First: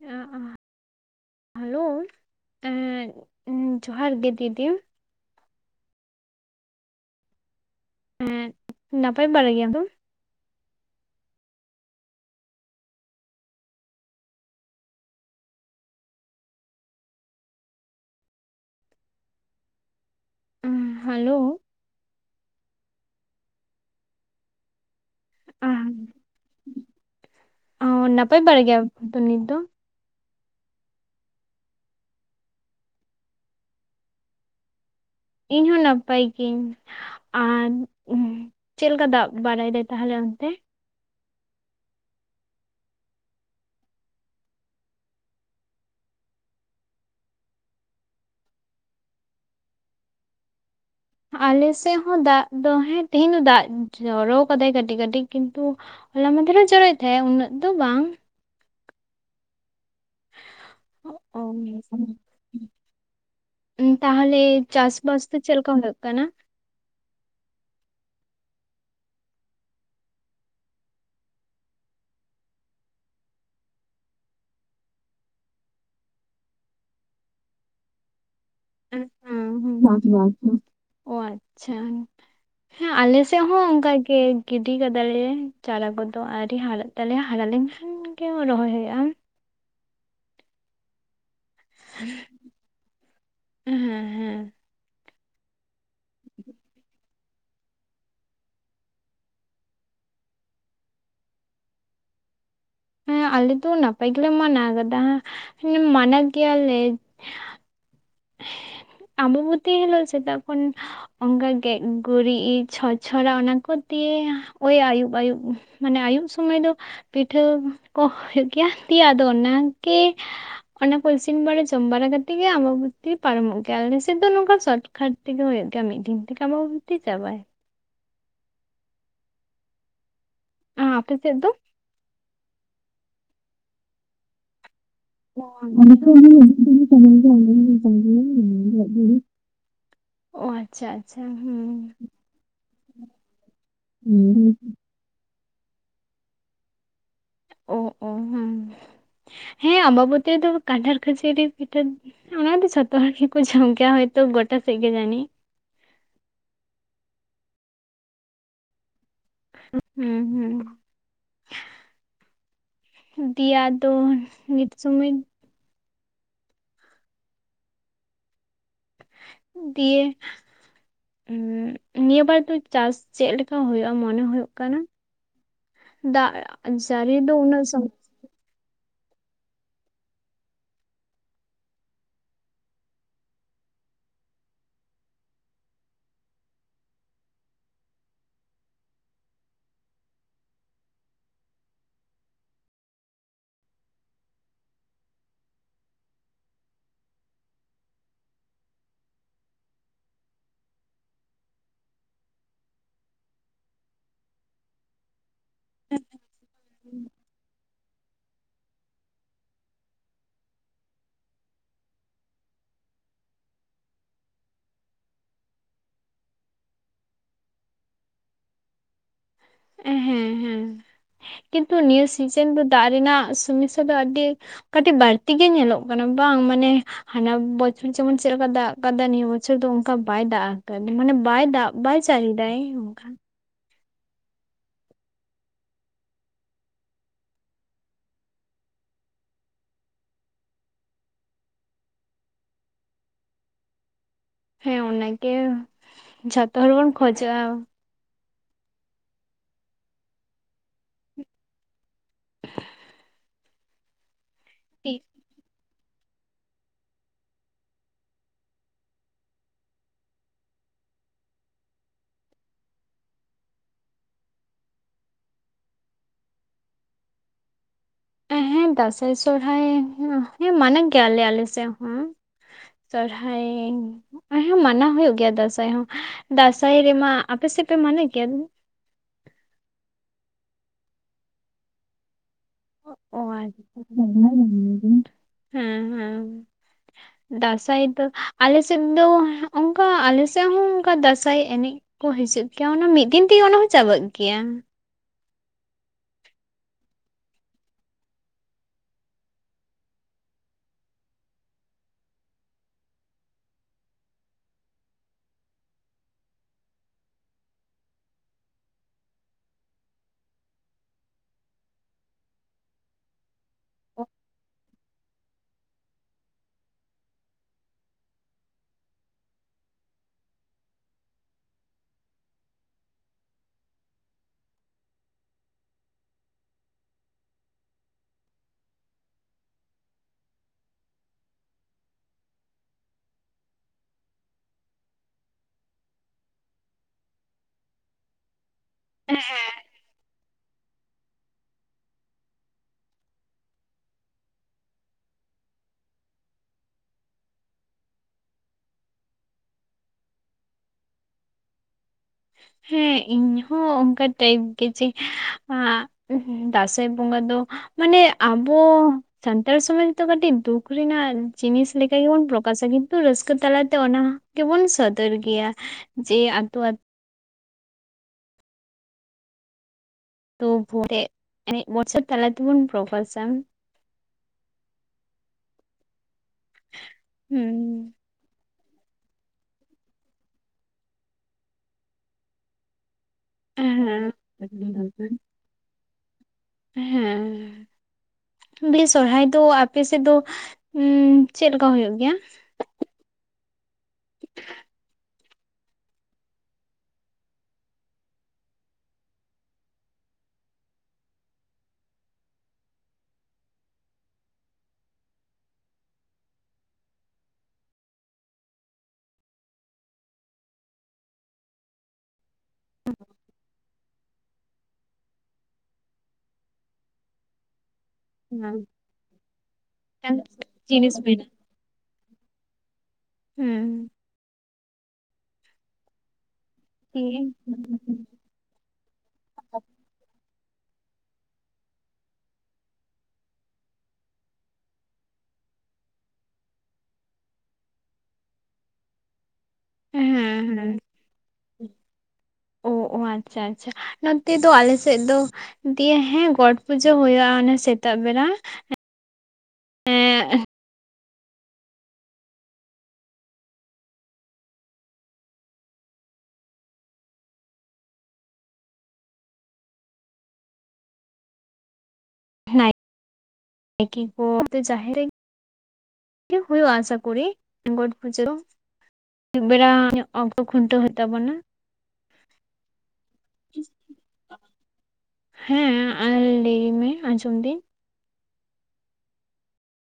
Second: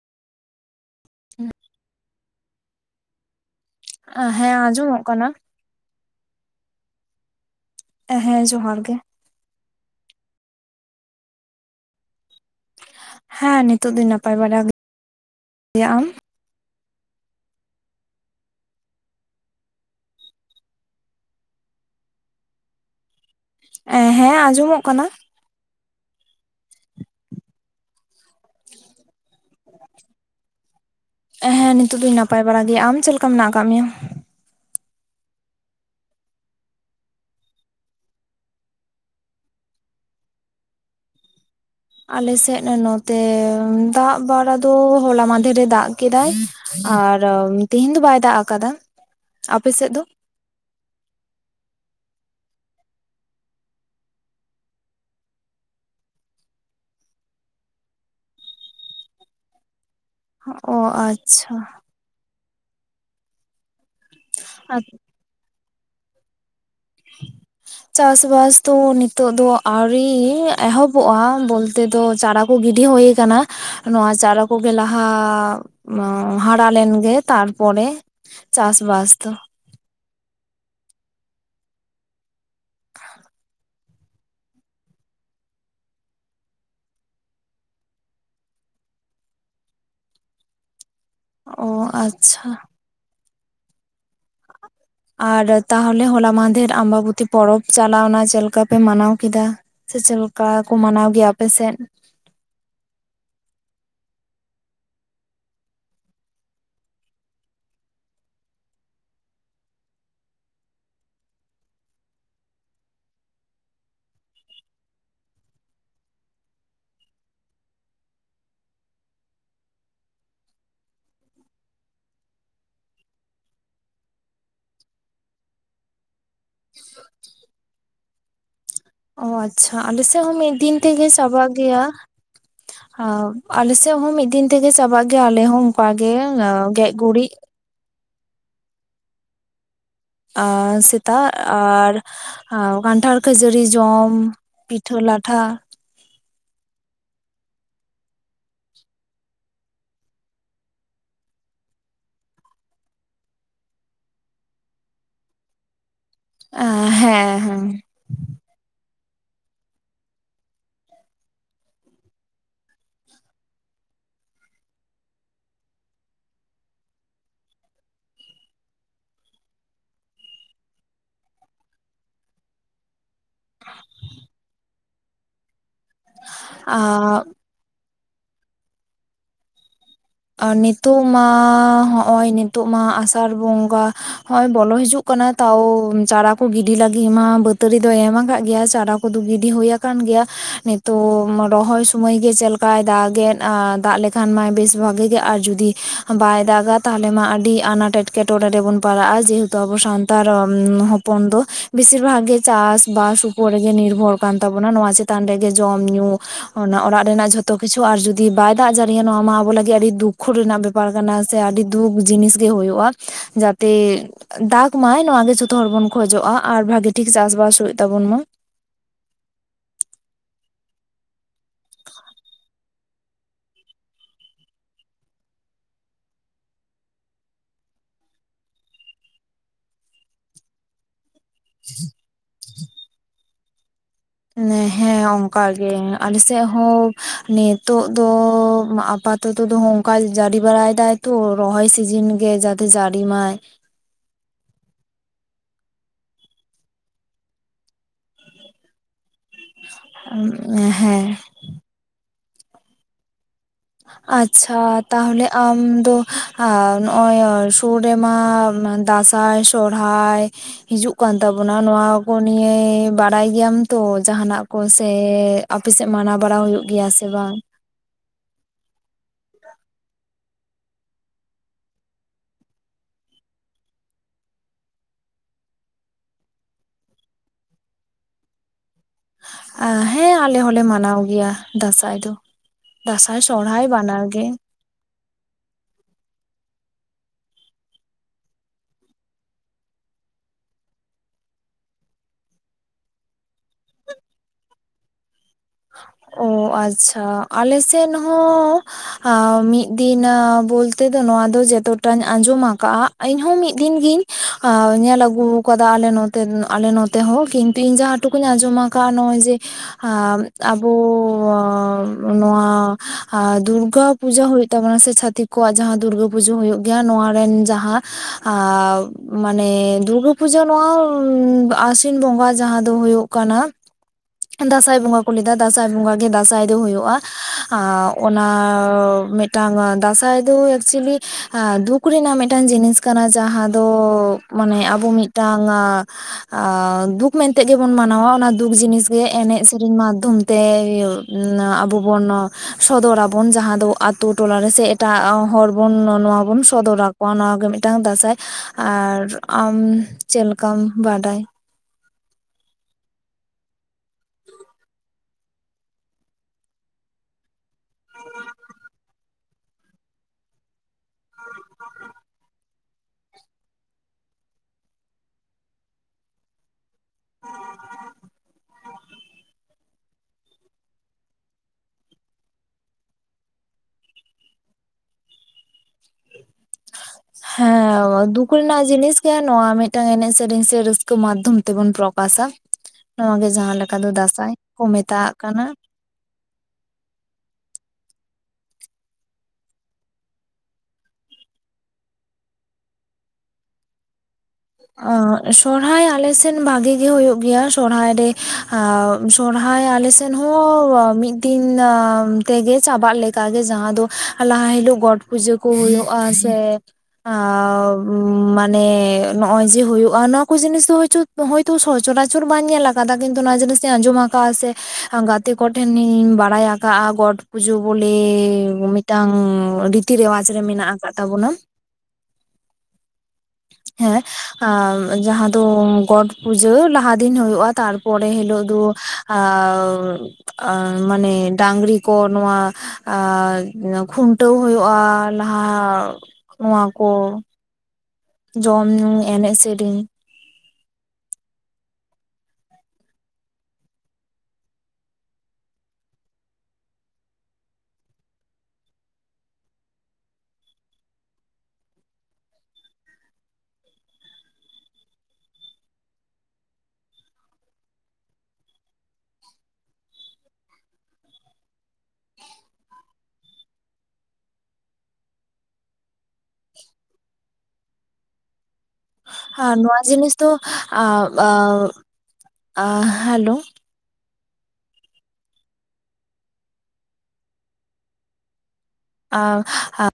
[unintelligible] Hello ᱮᱸᱻ ᱦᱮᱸ ᱟᱸᱡᱚᱢᱚᱜ ᱠᱟᱱᱟ ᱾ ᱦᱮᱸ ᱮᱸ, ᱡᱚᱦᱟᱨ ᱜᱮ ᱾ [unintelligible] ᱵᱟᱲᱟ ᱜᱮᱭᱟᱢ ᱛᱚ? ᱦᱮᱸ ᱱᱤᱛᱳᱜ ᱫᱚᱧ ᱱᱟᱯᱟᱭ ᱵᱟᱲᱟ ᱜᱮᱭᱟ, ᱟᱢ ᱩᱸ, ᱦᱮᱞᱳ ᱾ ᱦᱮᱸ ᱟᱸᱡᱚᱢᱚᱜ ᱠᱟᱱᱟ ᱾ ᱟ ᱚ ᱱᱟᱯᱟᱭ ᱵᱟᱲᱟ ᱜᱮᱭᱟᱯᱮ ᱱᱤᱛ ᱫᱚ? ᱦᱮᱸ ᱱᱤᱛᱳᱜ ᱫᱚᱧ ᱱᱟᱯᱟᱭ ᱵᱟᱲᱟ ᱜᱮᱭᱟ, ᱟᱢ ᱪᱮᱫ ᱞᱮᱠᱟ ᱢᱮᱱᱟᱜ ᱟᱠᱟᱫ ᱢᱮᱭᱟ? ᱤᱧᱦᱚ ᱱᱟᱯᱟᱭ ᱜᱤᱧ ᱾ ᱟᱨ ᱪᱮᱫ ᱞᱮᱠᱟ ᱫᱟᱜ ᱵᱟᱲᱟᱭ ᱫᱟᱭ ᱛᱟᱦᱞᱮ ᱚᱱᱛᱮ? ᱟᱞᱮ ᱥᱮᱫ ᱱᱚᱛᱮ ᱫᱟᱜ ᱵᱟᱲᱟ ᱫᱚ ᱦᱚᱞᱟ ᱢᱟᱫᱷᱮᱨᱮ ᱫᱟᱜ ᱠᱮᱫᱟᱭ ᱾ ᱟᱨ ᱛᱤᱦᱤᱧ ᱫᱚ ᱵᱟᱭ ᱫᱟᱜ ᱟᱠᱟᱫᱟ, ᱟᱯᱮ ᱥᱮᱫ ᱫᱚ? ᱟᱞᱮ ᱥᱮᱫ ᱦᱚᱸ ᱫᱟᱜ ᱫᱚ ᱦᱮᱸ ᱛᱮᱦᱮᱧ ᱫᱚ ᱫᱟᱜ ᱡᱚᱨᱚᱣ ᱠᱟᱫᱟᱭ ᱠᱟᱹᱴᱤᱡ ᱠᱟᱹᱴᱤᱡ ᱠᱤᱱᱛᱩ ᱦᱚᱞᱟ ᱢᱟᱫᱷᱮᱨᱮ ᱡᱚᱨᱚᱭᱮᱫ ᱛᱟᱦᱮᱸᱜ ᱩᱱᱟᱹᱜ ᱫᱚ ᱵᱟᱝ ᱾ ᱚ ᱚ ᱟᱪᱪᱷᱟ [unintelligible] ᱛᱟᱦᱞᱮ ᱪᱟᱥᱵᱟᱥ ᱫᱚ ᱪᱮᱫ ᱞᱮᱠᱟ ᱦᱩᱭᱩᱜ ᱠᱟᱱᱟ? ᱪᱟᱥᱵᱟᱥ ᱫᱚ ᱱᱤᱛᱚᱜ ᱫᱚ ᱟᱹᱣᱨᱤ ᱮᱦᱚᱵᱚᱜᱼᱟ ᱵᱚᱞᱛᱮ ᱫᱚ ᱪᱟᱨᱟ ᱠᱚ ᱜᱤᱰᱤ ᱦᱩᱭ ᱟᱠᱟᱱᱟ, ᱱᱚᱣᱟ ᱪᱟᱨᱟ ᱠᱚᱜᱮ ᱞᱟᱦᱟᱻ ᱢᱢ ᱦᱟᱨᱟ ᱞᱮᱱ ᱜᱮ ᱛᱟᱨᱯᱚᱨᱮ ᱦᱮᱸ, ᱪᱟᱥ-ᱵᱟᱥ ᱫᱚ ᱾ [unintelligible] ᱚ ᱟᱪᱪᱷᱟ ᱾ ᱦᱮᱸ ᱟᱞᱮ ᱥᱮᱫ ᱦᱚᱸ ᱚᱱᱠᱟ ᱜᱮ ᱜᱤᱰᱤ ᱠᱟᱫᱟ ᱞᱮ ᱪᱟᱨ ᱠᱚ ᱫᱚ ᱟᱹᱣᱨᱤ ᱦᱟᱨᱟᱜ ᱛᱟᱞᱮᱭᱟ ᱦᱟᱨᱟ ᱞᱮᱱ ᱠᱷᱟᱱ ᱜᱮ ᱨᱚᱦᱚᱭ ᱦᱩᱭᱭᱜᱼᱟ ᱾ ᱚ ᱟᱪᱪᱷᱟ ᱾ ᱦᱮᱸ ᱦᱮᱸ ᱾ ᱟᱨ ᱛᱟᱦᱞᱮ ᱦᱚᱞᱟ ᱢᱟᱫᱷᱮᱨ, ᱟᱢᱵᱟᱵᱚᱛᱤ ᱯᱚᱨᱚᱵᱽ ᱪᱟᱞᱟᱣᱱᱟ ᱪᱮᱫ ᱞᱮᱠᱟ ᱯᱮ ᱢᱟᱱᱟᱣ ᱠᱮᱫᱟ? ᱥᱮ ᱪᱮᱫ ᱞᱮᱠᱟ ᱠᱚ ᱢᱟᱱᱟᱣ ᱜᱮᱭᱟ ᱟᱯᱮ ᱥᱮᱫ? ᱦᱮᱸ ᱟᱞᱮ ᱫᱚ ᱱᱟᱯᱟᱭ ᱜᱮᱞᱮ ᱢᱟᱱᱟᱣ ᱠᱟᱫᱟ ᱢᱟᱱᱟᱣ ᱜᱮᱭᱟ ᱞᱮ, ᱟᱢᱵᱟᱵᱚᱛᱤ ᱦᱤᱞᱚᱜ ᱥᱮᱛᱟᱜ ᱠᱷᱚᱱ ᱚᱱᱠᱟ ᱜᱮᱡ ᱜᱩᱨᱤᱡ ᱪᱷᱚᱪ ᱪᱷᱚᱨᱟ ᱚᱱᱟ ᱠᱚ ᱫᱤᱭᱮ ᱳᱭ ᱟᱹᱭᱩᱵ-ᱟᱹᱭᱩᱵ ᱾ ᱢᱟᱱᱮ ᱟᱹᱭᱩᱵ ᱥᱚᱢᱚᱭ ᱫᱚ ᱯᱤᱴᱷᱟᱹ ᱠᱚ ᱦᱩᱭᱩᱜ ᱜᱮᱭᱟ ᱛᱤ ᱟᱫᱚ ᱚᱱᱟᱜᱮ ᱚᱱᱟ ᱠᱚ ᱤᱥᱤᱱ ᱵᱟᱲᱟ ᱡᱚᱢ ᱵᱟᱲᱟ ᱠᱟᱛᱮ ᱜᱮ ᱟᱢᱵᱟᱵᱚᱛᱤ ᱛᱤ ᱯᱟᱨᱚᱢᱚᱜ ᱜᱮᱭᱟ ᱟᱞᱮ ᱥᱮᱫ ᱫᱚ ᱱᱚᱝᱠᱟ ᱥᱚᱴ ᱠᱷᱟᱴ ᱛᱮᱜᱮ ᱦᱩᱭᱩᱜ ᱜᱮᱭᱟ ᱢᱤᱫ ᱫᱤᱱ ᱛᱮ ᱜᱮ ᱟᱢᱵᱟᱵᱚᱛᱤ ᱪᱟᱵᱟᱭ ᱾ ᱚ ᱟᱪᱪᱷᱟ ᱟᱞᱮ ᱥᱮᱫ ᱦᱚᱸ ᱢᱤᱫ ᱫᱤᱱ ᱟ ᱛᱮᱜᱮ ᱟᱯᱮ ᱥᱮᱫ ᱪᱟᱵᱟᱜ ᱫᱚ? ᱜᱮᱭᱟ ᱾ ᱚ ᱟᱞᱮ ᱥᱮᱫ ᱦᱚᱸ ᱢᱤᱫ ᱫᱤᱱ ᱛᱮᱜᱮ ᱪᱟᱵᱟᱜ ᱜᱮᱭᱟ ᱟᱞᱮ ᱦᱚᱸ ᱚᱱᱠᱟ ᱜᱮ ᱜᱮᱡ ᱜᱩᱨᱤᱡ [unintelligible] ᱟ ᱟᱪᱪᱷᱟ ᱟᱪᱪᱷᱟ ᱥᱮᱛᱟᱜ ᱟᱨ ᱦᱩᱸ ᱠᱷᱱᱴᱷᱟᱲ ᱠᱟᱹᱡᱟᱹᱲᱤ ᱡᱚᱢ ᱯᱤᱴᱷ ᱴᱷᱟᱹ ᱠᱟᱴᱷᱟ ᱾ ᱚ ᱚ ᱦᱢ ᱦᱮᱸ ᱟᱢᱵᱟᱵᱚᱛᱤ ᱫᱚ ᱠᱷᱟᱱᱴᱷᱟᱲ ᱠᱷᱟᱹᱡᱟᱹᱲᱤ [unintelligible] ᱯᱤᱴᱟᱹ ᱚᱱᱟ ᱫᱚ ᱡᱚᱛᱚ ᱦᱚᱲ ᱜᱮᱠᱚ ᱡᱚᱢ ᱜᱮᱭᱟ ᱦᱚᱭᱛᱳ ᱜᱚᱴᱟ ᱥᱮᱫ ᱜᱮ ᱡᱟᱹᱱᱤᱡ ᱾ ᱟ ᱦᱮᱸ ᱦᱮᱸ ᱾ ᱦᱢ ᱦᱢ ᱾ ᱫᱤᱭᱟ ᱫᱚ ᱢᱤᱫ ᱥᱩᱢᱤᱫ ᱫᱤᱭᱮ ᱱᱤᱭᱟᱹ ᱵᱟᱨ ᱫᱚ ᱪᱟᱥ ᱪᱮᱫ ᱞᱮᱠᱟ ᱦᱩᱭᱩᱜᱼᱟ ᱢᱚᱱᱮ ᱦᱩᱭᱩᱜ ᱠᱟᱱᱟ ᱫᱟᱜ ᱟᱨ ᱡᱟᱹᱲᱤ ᱫᱚ ᱩᱱᱟᱹᱜ ᱥᱢ ᱟᱨ ᱱᱤᱛᱚᱜ ᱢᱟ ᱦᱚᱜᱼᱚᱭ ᱱᱤᱛᱚᱜ ᱢᱟ ᱟᱥᱟᱲ ᱵᱚᱸᱜᱟ ᱦᱚᱜᱼᱚᱭ ᱵᱚᱞᱚ ᱦᱤᱡᱩᱜ ᱠᱟᱱᱟ ᱛᱟᱣ ᱪᱟᱨᱟ ᱠᱚ ᱜᱤᱰᱤ ᱞᱟᱹᱜᱤᱫ ᱢᱟ ᱵᱟᱹᱛᱟᱹᱲᱤ ᱫᱚᱭ ᱮᱢ ᱟᱠᱟᱫ ᱜᱮᱭᱟ ᱪᱟᱨᱟ ᱠᱚᱫᱚ ᱜᱤᱰᱤ ᱦᱳᱭ ᱠᱟᱱ ᱜᱮᱭᱟ, ᱱᱤᱛᱚᱜ ᱨᱚᱦᱚᱭ ᱥᱚᱢᱚᱭ ᱜᱮ ᱪᱮᱫ ᱞᱮᱠᱟᱭ ᱫᱟᱜ ᱜᱮᱫ, ᱟ ᱫᱟᱜ ᱞᱮᱠᱷᱟᱱ ᱢᱟᱭ ᱵᱮᱥ ᱵᱷᱟᱜᱤ ᱜᱮ ᱟᱨ ᱡᱩᱫᱤ ᱵᱟᱭ ᱫᱟᱜᱟ ᱛᱟᱦᱚᱞᱮ ᱢᱟ ᱟᱹᱰᱤ ᱟᱱᱟᱴ ᱮᱴᱠᱮ ᱴᱚᱬᱮ ᱨᱮᱵᱚᱱ ᱯᱟᱲᱟᱜᱼᱟ ᱡᱮᱦᱩᱛᱩ ᱟᱵᱚ ᱥᱟᱱ ᱛᱟᱲ ᱦᱚᱯᱚᱱ ᱫᱚ, ᱵᱮᱥᱤᱨ ᱵᱷᱟᱜ ᱜᱮ ᱪᱟᱥ ᱵᱟᱥ ᱩᱯᱚᱨ ᱜᱮ ᱱᱤᱨᱵᱷᱚᱨ ᱠᱟᱱ ᱛᱟᱵᱚᱱᱟ ᱱᱚᱶᱟ ᱪᱮᱛ ᱪᱮᱛᱟᱱ ᱨᱮᱜᱮ ᱡᱚᱢ ᱧᱩ ᱚᱱᱟ ᱚᱲᱟᱜ ᱨᱮᱱᱟᱜ ᱡᱚᱛᱚ ᱠᱤᱪᱷᱩ ᱟᱨ ᱡᱩᱫᱤ ᱵᱟᱭ ᱫᱟᱜ ᱡᱟᱹᱲᱤᱭᱟ ᱱᱚᱣᱟ ᱢᱟ ᱟᱵᱚ ᱞᱟᱹ ᱜᱮ ᱟᱹᱰᱤ ᱫᱩᱠᱷᱚ ᱨᱮᱱᱟᱜ ᱵᱮᱯᱟᱨ ᱠᱟᱱᱟ ᱥᱮ ᱟᱹᱰᱤ ᱫᱩᱠ ᱡᱤᱱᱤᱥ ᱜᱮ ᱦᱩᱭᱩᱜᱼᱟ, ᱡᱟᱛᱮ ᱫᱟᱜ ᱢᱟᱭ ᱱᱚᱣᱟ ᱜᱮ ᱡᱷᱚᱛᱚ ᱦᱚᱲ ᱵᱩᱱ ᱠᱷᱚᱡᱚᱜᱼᱟ ᱟᱨ ᱵᱷᱟᱹᱜᱤ ᱴᱷᱤᱠ ᱪᱟᱥ ᱵᱟᱥ ᱦᱩᱭᱩᱜ ᱛᱟᱵᱚᱱ ᱢᱟ ᱾ ᱦᱮᱸ ᱦᱮᱸ, ᱠᱤᱱᱛᱩ ᱱᱤᱭᱟᱹ ᱥᱤᱡᱮᱱ ᱫᱚ ᱫᱟᱜ ᱨᱮᱱᱟᱜ ᱥᱚᱢᱚᱥᱟ ᱫᱚ ᱟᱹᱰᱤ ᱠᱟᱹᱴᱤᱡ ᱵᱟᱹᱲᱛᱤ ᱜᱮ ᱧᱮᱞᱚᱜ ᱠᱟᱱᱟ ᱵᱟᱝ ᱢᱟᱱᱮ ᱦᱟᱱᱟ ᱵᱚᱪᱷᱚᱨ ᱡᱮᱢᱚᱱ ᱪᱮᱫ ᱞᱮᱠᱟ ᱫᱟᱜ ᱟᱠᱟᱫᱟ ᱱᱤᱭᱟᱹ ᱵᱚᱪᱷᱚᱨ ᱫᱚ ᱚᱱᱠᱟ ᱵᱟᱭ ᱫᱟᱜᱼᱟ ᱾ ᱢᱟᱱᱮ ᱵᱟᱭ ᱫᱟᱜ ᱵᱟᱭ ᱡᱟᱹᱲᱤᱭᱫᱟᱭ ᱦᱮᱸ ᱚᱱᱠᱟ ᱜᱮ ᱟᱞᱮ ᱥᱮᱫ ᱦᱚᱸ ᱱᱤᱛᱚᱜ ᱫᱚ ᱟᱯᱟᱛ [unintelligible] ᱚᱱᱠᱟ ᱡᱟᱹᱨᱤ ᱵᱟᱲᱟᱭ ᱫᱟᱭ ᱛᱚ ᱨᱚᱦᱚᱭ ᱥᱤᱡᱤᱱ ᱜᱮ ᱡᱟᱛᱮ ᱡᱟᱹᱲᱤ ᱢᱟᱭ ᱾ ᱦᱮᱸ ᱚᱱᱟ ᱜᱮ ᱡᱚᱛᱚᱦᱚᱲ ᱵᱚᱱ ᱠᱷᱚᱡᱚᱜᱼᱟ ᱾ ᱦᱮᱸ ᱾ [inaudible] ᱟᱪᱪᱷᱟ ᱛᱟᱦᱚᱞᱮ ᱟᱢ ᱫᱚ ᱟᱸ ᱱᱚᱜᱼᱚᱭ ᱥᱚᱰᱮᱢᱟ ᱫᱟᱸᱥᱟᱭ ᱥᱚᱲᱦᱟᱭ᱾ ᱦᱤᱡᱩᱜ ᱠᱟᱱ ᱛᱟᱵᱳᱱᱟ ᱱᱚᱣᱟ ᱠᱚ ᱱᱤᱭᱟᱹᱭ ᱵᱟᱲᱟᱭ ᱜᱮᱭᱟᱢ ᱛᱚ ᱡᱟᱦᱟᱸᱱᱟᱜ ᱠᱚ ᱥᱮ ᱟᱯᱮ ᱥᱮᱫ ᱢᱟᱱᱟᱣ ᱵᱟᱲᱟᱣ ᱦᱩᱭᱩᱜ ᱜᱮᱭᱟ ᱥᱮ ᱵᱟᱝ? ᱮᱸ ᱦᱮᱸ ᱫᱟᱸᱥᱟᱭ ᱥᱚᱲᱦᱟᱭ ᱦᱚᱸ ᱦᱮᱸ ᱢᱟᱱᱮ ᱜᱮᱭᱟ ᱞᱮ ᱟᱞᱮ ᱥᱮᱫ ᱦᱚᱸ᱾ ᱥᱚᱨᱦᱟᱭ, ᱮᱸ ᱦᱮᱸ ᱢᱟᱱᱟᱣ ᱦᱩᱭᱩᱜ ᱜᱮᱭᱟ ᱫᱟᱥᱟᱸᱭ ᱦᱚᱸ, ᱫᱟᱥᱟᱸᱭ ᱨᱮᱢᱟ ᱟᱯᱮ ᱥᱮᱫ ᱯᱮ ᱢᱟᱱᱮ ᱜᱮᱭᱟ ᱦᱟ ᱟᱸ ᱦᱮᱸ ᱟᱞᱮ ᱦᱚᱸᱞᱮ ᱢᱟᱱᱟᱣ ᱜᱮᱭᱟ ᱫᱟᱥᱟᱸᱭ ᱫᱚ ᱾ ᱚ ᱟ [unintelligible] ᱦᱩᱸ ᱦᱩᱸ, ᱫᱟᱥᱟᱸᱭ ᱫᱚ ᱟᱞᱮ ᱥᱮᱫ ᱫᱚ ᱦᱮᱸ ᱚᱝᱠᱟ ᱟᱞᱮ ᱥᱮᱫ ᱦᱚᱸ ᱚᱝᱠᱟ ᱫᱟᱥᱟᱸᱭ ᱮᱱᱮᱡ ᱠᱚ ᱦᱤᱡᱩᱜ ᱠᱮᱭᱟ ᱚᱱᱟ ᱢᱤᱫ ᱫᱤᱱ ᱛᱮᱜᱮ ᱚᱱᱟ ᱦᱚᱸ ᱪᱟᱵᱟᱜ ᱜᱮᱭᱟ᱾ ᱚ ᱟᱪᱪᱷᱟ ᱟᱞᱮ ᱥᱮᱫ ᱦᱚᱸ, ᱟ ᱢᱤᱫ ᱫᱤᱱ ᱵᱚᱞᱛᱮ ᱫᱚ ᱱᱚᱣᱟ ᱫᱚ ᱡᱮᱛᱚ ᱴᱟᱜ ᱤᱧ ᱟᱸᱡᱽᱼᱚᱢ ᱟᱠᱟᱜᱼᱟ, ᱤᱧ ᱦᱚᱸ ᱢᱤᱫ ᱫᱤᱱ ᱜᱤᱧ ᱟᱸ ᱧᱮᱞ ᱟᱹᱜᱩ ᱟᱠᱟᱫᱟ ᱟᱞᱮ ᱱᱚᱛᱮ ᱟᱞᱮ ᱱᱚᱛᱮ ᱦᱚᱸ ᱠᱤᱸᱛᱩ ᱤᱧ ᱡᱟᱦᱟᱸ ᱴᱩᱠᱩᱧ ᱟᱸᱡᱚᱢ ᱟᱠᱟᱜᱼᱟ ᱱᱚᱜᱼᱚᱭ ᱡᱮ, ᱟᱸ ᱟᱵᱚᱻᱣ ᱱᱚᱣᱟ ᱫᱩᱨᱜᱟᱹ ᱯᱩᱡᱟᱹ ᱦᱩᱭᱩᱜ ᱛᱟᱵᱚᱱᱟ ᱥᱮ ᱪᱷᱟᱛᱤᱠ ᱠᱚᱣᱟᱜ ᱡᱟᱦᱟᱸ ᱫᱩᱨᱜᱟᱹ ᱯᱩᱡᱟ ᱦᱩᱭᱩᱜ ᱜᱮᱭᱟ ᱱᱚᱣᱟ ᱨᱮᱱ ᱡᱟᱦᱟᱸ, ᱟᱸ ᱢᱟᱱᱮ ᱫᱩᱨᱜᱟᱹ ᱯᱩᱡᱟᱹ ᱱᱚᱶᱟᱻᱱ ᱟᱥᱤᱱ ᱵᱚᱸᱜᱟ ᱡᱟᱦᱟᱸ ᱫᱚ ᱦᱩᱭᱩᱜ ᱠᱟᱱᱟ, ᱮᱸ ᱫᱟᱥᱟᱸᱭ ᱵᱚᱸᱜᱟ ᱠᱚ ᱞᱟᱹᱭ ᱮᱫᱟ, ᱫᱟᱥᱟᱸᱭ ᱵᱚᱸᱜᱟ ᱜᱮ ᱫᱟᱥᱟᱸᱭ ᱫᱚ ᱦᱩᱭᱩᱜᱼᱟ, ᱟᱸ ᱚᱱᱟ ᱢᱤᱫ- ᱴᱟᱝ ᱫᱟᱥᱟᱸᱭ ᱫᱚ ᱮᱠ ᱪᱩᱞᱤ ᱟᱸ ᱫᱩᱠᱷ ᱨᱮᱱᱟᱜ ᱢᱮᱫᱴᱟᱝ ᱡᱤᱱᱤᱥ ᱠᱟᱱᱟ, ᱡᱟᱦᱟᱸ ᱫᱚ ᱢᱟᱱᱮ ᱟᱵᱚ ᱢᱤᱫᱴᱟᱝᱼᱟᱸ ᱟᱸ ᱫᱩᱠ ᱢᱮᱝᱼ ᱛᱮᱜ ᱜᱮᱵᱚᱱ ᱢᱟᱱᱟᱣᱟ, ᱚᱱᱟ ᱫᱩᱠᱷ ᱡᱤᱱᱤᱥ ᱜᱮ ᱮᱱᱮᱡ ᱥᱮᱨᱮᱧ ᱢᱟ ᱛᱩᱢ ᱛᱮ ᱤᱭᱟᱹ ᱱᱟ ᱟᱵᱚ ᱵᱚᱱ ᱥᱚᱫᱚᱨᱟ ᱵᱚᱱ ᱡᱟᱦᱟᱸ ᱫᱚ ᱟᱛᱩ ᱴᱚᱞᱟ ᱨᱮᱥᱮ ᱮ- ᱴᱟᱜ ᱦᱚᱲ ᱵᱚᱱ ᱱᱚ ᱱᱚᱶᱟ ᱵᱚᱱ ᱥᱚᱫᱚᱨᱟᱠᱚᱣᱟ ᱱᱚᱶᱟ ᱜᱮ ᱢᱮᱫᱴᱟᱝ ᱫᱟᱥᱟᱸᱭ ᱟᱨ ᱟᱢ ᱪᱮᱫ ᱞᱮᱠᱟᱢ ᱵᱟᱰᱟᱭ, ᱦᱮᱸ ᱤᱧ ᱦᱚᱸ ᱚᱸᱠᱟ ᱴᱟᱹᱭᱤᱯ ᱜᱮ ᱡᱮ ᱟᱸᱜ ᱩᱸᱦᱩᱸᱦᱩᱸ ᱫᱟᱥᱟᱸᱭ ᱵᱚᱸᱜᱟ ᱫᱚ ᱢᱟᱱᱮ ᱟᱵᱚ ᱥᱟᱱᱛᱟᱲ ᱥᱚᱢᱟᱡᱽ ᱫᱚ ᱠᱟᱹᱴᱤᱡ ᱫᱩᱠ ᱨᱮᱱᱟᱜ ᱡᱤᱱᱤᱥ ᱞᱮᱠᱟ ᱜᱮᱵᱚᱱ ᱯᱨᱚᱠᱟᱥᱼᱟ, ᱠᱤᱱᱛᱩ ᱨᱟᱹᱥᱠᱟᱹ ᱛᱟᱞᱟ ᱛᱮ ᱚᱱᱟ ᱜᱮᱵᱚᱱ ᱥᱚᱫᱚᱨ ᱜᱮᱭᱟ, ᱡᱮ ᱟᱹᱛᱩ ᱟᱹᱛ- ᱛᱩ ᱵᱷᱚ ᱞᱮᱜ ᱮᱱᱮᱡ ᱵᱚᱪᱷᱚᱨ ᱛᱟᱞᱟ ᱛᱮᱵᱚᱱ ᱯᱨᱚᱯᱟᱥᱼᱟᱢ, ᱦᱮᱸᱣ ᱦᱩᱸ ᱫᱩᱠᱷ ᱠᱩ ᱨᱮᱱᱟᱜ ᱡᱤᱱᱤᱥ ᱜᱮ ᱱᱚᱣᱟ ᱢᱤᱫᱴᱟᱝ ᱮᱱᱮᱡ ᱥᱮᱨᱮᱧ ᱥᱮ ᱨᱟᱹᱥᱠᱟᱹ ᱢᱟᱫᱷᱚᱢ ᱛᱮᱵᱚᱱ ᱯᱨᱚᱠᱟᱥᱼᱟ, ᱱᱚᱣᱟ ᱜᱮ ᱡᱟᱦᱟᱸ ᱞᱮᱠᱟ ᱫᱚ ᱦᱮᱸ ᱫᱟᱥᱟᱸᱭ ᱠᱚ ᱢᱮᱛᱟ ᱦᱟᱜ ᱠᱟᱱᱟ᱾ ᱦᱮᱸᱻᱮ, ᱫᱤ ᱥᱚᱨᱦᱟᱭ ᱫᱚ ᱟᱯᱮ ᱥᱮᱫ ᱫᱚ ᱩᱸ ᱪᱮᱫ ᱞᱮᱠᱟ ᱦᱩᱭᱩᱜ ᱜᱮᱭᱟ? ᱚᱸ ᱥᱚᱨᱦᱟᱭ ᱟᱞᱮᱥᱮᱫ ᱵᱷᱟᱜᱤ ᱜᱮ ᱦᱩᱭᱩᱜ ᱜᱮᱭᱟ ᱥᱚᱲᱦᱟᱭ ᱨᱮ ᱟᱸ ᱥᱚᱨᱦᱟᱭ ᱟᱞᱮ ᱥᱮᱱ ᱦᱚᱸ ᱢᱤᱫ ᱫᱤᱱ ᱟᱸ ᱛᱮᱜᱮ ᱪᱟᱵᱟᱜ ᱞᱮᱠᱟ ᱜᱮ ᱡᱟᱦᱟᱸ ᱫᱚ, ᱞᱟᱦᱟ ᱦᱤᱞᱚᱜ ᱜᱚᱴ ᱯᱩᱡᱟᱹ ᱠᱚ ᱦᱩᱭᱩᱜᱼᱟ ᱥᱮ ᱟᱸᱻᱵ ᱢᱟᱱᱮ ᱱᱚᱜᱼᱚᱭ ᱡᱮ ᱦᱩᱭᱩᱜ-ᱟ ᱱᱚᱣᱟ ᱠᱚ ᱡᱤᱱᱤᱥ ᱫᱚ ᱦᱚᱭᱪᱚ ᱦᱳᱭᱛᱚ ᱥᱚᱦ ᱪᱚᱨᱟ ᱪᱚᱨ ᱵᱟᱧ ᱧᱮᱞ ᱟᱠᱟᱫᱟ, ᱠᱤᱱᱛᱩ ᱱᱚᱣᱟ ᱡᱤᱱᱤᱥ ᱤᱧ ᱟᱸᱡᱽᱼᱚᱢ ᱟᱠᱟᱜᱼᱟ ᱥᱮ [unintelligible] ᱜᱟᱛᱮ ᱠᱚᱴᱷᱮᱱ ᱤᱧ ᱵᱟᱲᱟᱭ ᱟᱠᱟᱜᱼᱟ ᱜᱚᱴ ᱯᱩᱡᱟᱹ ᱵᱚᱞᱮᱻᱮᱻᱵ ᱢᱮᱫᱴᱟᱝ ᱨᱤᱛᱤ ᱦᱮᱸ ᱨᱮᱣᱟᱡᱽ ᱨᱮ ᱢᱮᱱᱟᱜ ᱟᱠᱟᱜ ᱡᱤᱱᱤᱥ ᱢᱮᱱᱟᱜ ᱛᱟᱵᱚᱱᱟ᱾ ᱦᱩᱸ ᱦᱮᱸ, ᱟ ᱡᱟᱦᱟᱸ ᱫᱚ ᱜᱚᱴ ᱯᱩᱡᱟᱹ ᱞᱟᱦ- ᱦᱟ ᱫᱤᱱ ᱦᱮᱸ ᱦᱩᱭᱩᱜᱼᱟ ᱛᱟᱨ ᱯᱚᱨᱮ ᱦᱤᱞᱳᱜ ᱫᱚ [unintelligible] ᱟᱻᱣ ᱚ ᱢᱟᱱᱮ ᱰᱟᱺᱜᱽᱨᱤ ᱠᱚ ᱱᱚᱣᱟ ᱟᱸ [unintelligible] ᱠᱷᱩᱱᱴᱟᱹᱣ ᱦᱩᱭᱩᱜᱼᱟ ᱞᱟᱦᱟᱣ ᱱᱚᱣᱟ ᱠᱚ, ᱡᱚᱢ ᱧᱩ ᱮᱱᱮᱡ ᱥᱮᱨᱮᱧ. ᱦᱮᱸ ᱦᱮᱸ ᱳ ᱚ ᱟᱪᱷᱟ ᱟᱪᱷᱟ ᱱᱚᱛᱮ ᱫᱚ ᱟᱞ ᱥᱮᱫ ᱫᱚᱼᱼ ᱫᱤᱭᱮ ᱦᱮᱸ ᱜᱚᱴ ᱯᱩᱡᱟᱹ ᱦᱩᱭᱩᱜᱼᱟ ᱚᱱᱮ ᱥᱮᱛᱟᱜ ᱵᱮᱲᱟ᱾ ᱮᱸ ᱠ ᱠᱚ ᱡᱟᱦᱮ [unintelligible] ᱦᱩᱭᱩᱜᱼᱟ ᱟᱥᱟ ᱠᱚᱨᱤ ᱜᱚᱴ ᱯᱩᱡᱟᱹ ᱾ ᱟᱹᱭᱩᱵ ᱟᱨ ᱵᱮᱲᱟ ᱱᱚᱣᱟ ᱡᱤᱱᱤᱥ ᱫᱚ ᱚᱝᱜᱚ ᱠᱷᱩᱱᱴᱟᱹᱣ ᱟ ᱦᱩᱭᱩᱜ ᱟ ᱛᱟᱵᱚᱱᱟ ᱟ ᱦᱮᱞᱳ [unintelligible] ᱦᱮᱸ ᱞᱟᱹᱭ ᱢᱮ ᱟᱸᱡᱚᱢ ᱫᱤᱧ᱾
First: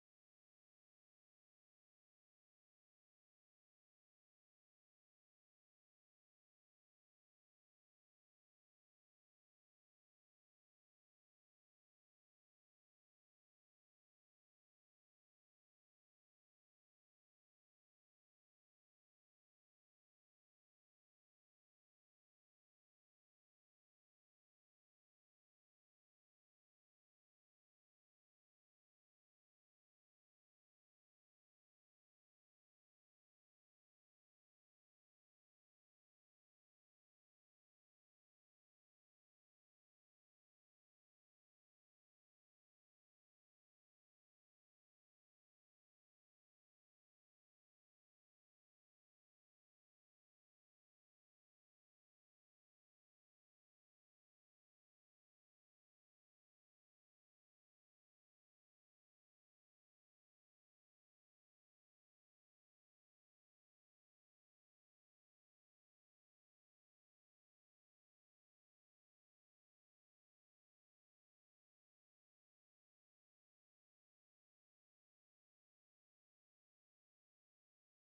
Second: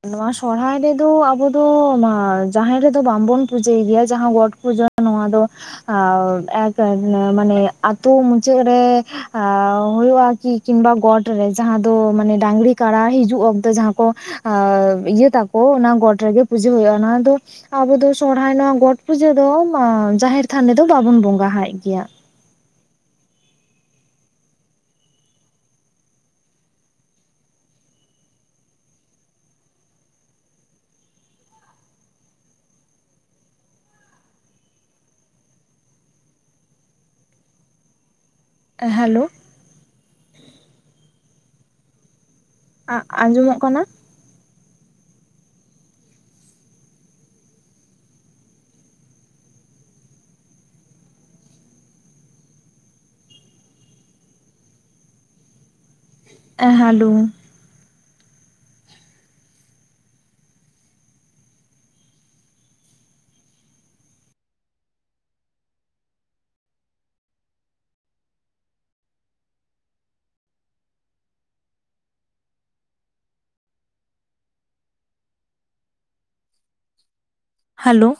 ᱱᱚᱣᱟ ᱥᱚᱨᱦᱟᱭ ᱨᱮᱫᱚ ᱟᱵᱚ ᱫᱚ ᱢᱟ ᱡᱟᱦᱮᱨ ᱨᱮᱫᱚ ᱵᱟᱝ ᱵᱚᱱ ᱯᱩᱡᱟᱹᱭ ᱜᱮᱭᱟ ᱡᱟᱦᱟᱸ ᱜᱚᱴᱼᱼ ᱯᱩᱡᱟᱹ ᱱᱚᱣᱟ ᱫᱚ᱾ ᱟᱨ ᱮᱸᱠ ᱢᱟᱱᱮ ᱟᱛᱳ ᱢᱩᱪᱟᱹᱫ ᱨᱮ ᱦᱩᱭᱩᱜᱼᱟ ᱠᱤ, ᱠᱤᱝᱵᱟ ᱜᱚᱰ ᱨᱮ ᱡᱟᱦᱟᱸ ᱫᱚ ᱢᱟᱱᱮ ᱰᱟᱝᱨᱤ ᱠᱟᱲᱟ ᱦᱤᱡᱩᱜᱼᱟᱼᱼ ᱡᱟᱦᱟᱸ ᱠᱚ ᱤᱭᱟᱹ ᱛᱟᱠᱚ ᱚᱱᱟ ᱜᱚᱴ ᱨᱮᱜᱮ ᱯᱩᱡᱟᱹ ᱦᱩᱭᱩᱜᱼᱟ ᱚᱱᱟ ᱫᱚ, ᱟᱵᱚ ᱫᱚ ᱥᱚᱨᱦᱟᱭ ᱱᱚᱣᱟ ᱜᱚᱴ ᱯᱩᱡᱟᱹ ᱫᱚ ᱡᱟᱦᱮᱨ ᱛᱷᱟᱱ ᱨᱮᱫᱚ ᱵᱟᱵᱚᱱ ᱵᱚᱸᱜᱟᱣᱟᱭ ᱜᱮᱭᱟ᱾ ᱦᱮᱞᱳ ᱟᱸᱡᱚᱢᱚᱜ ᱠᱟᱱᱟ? Hello hello,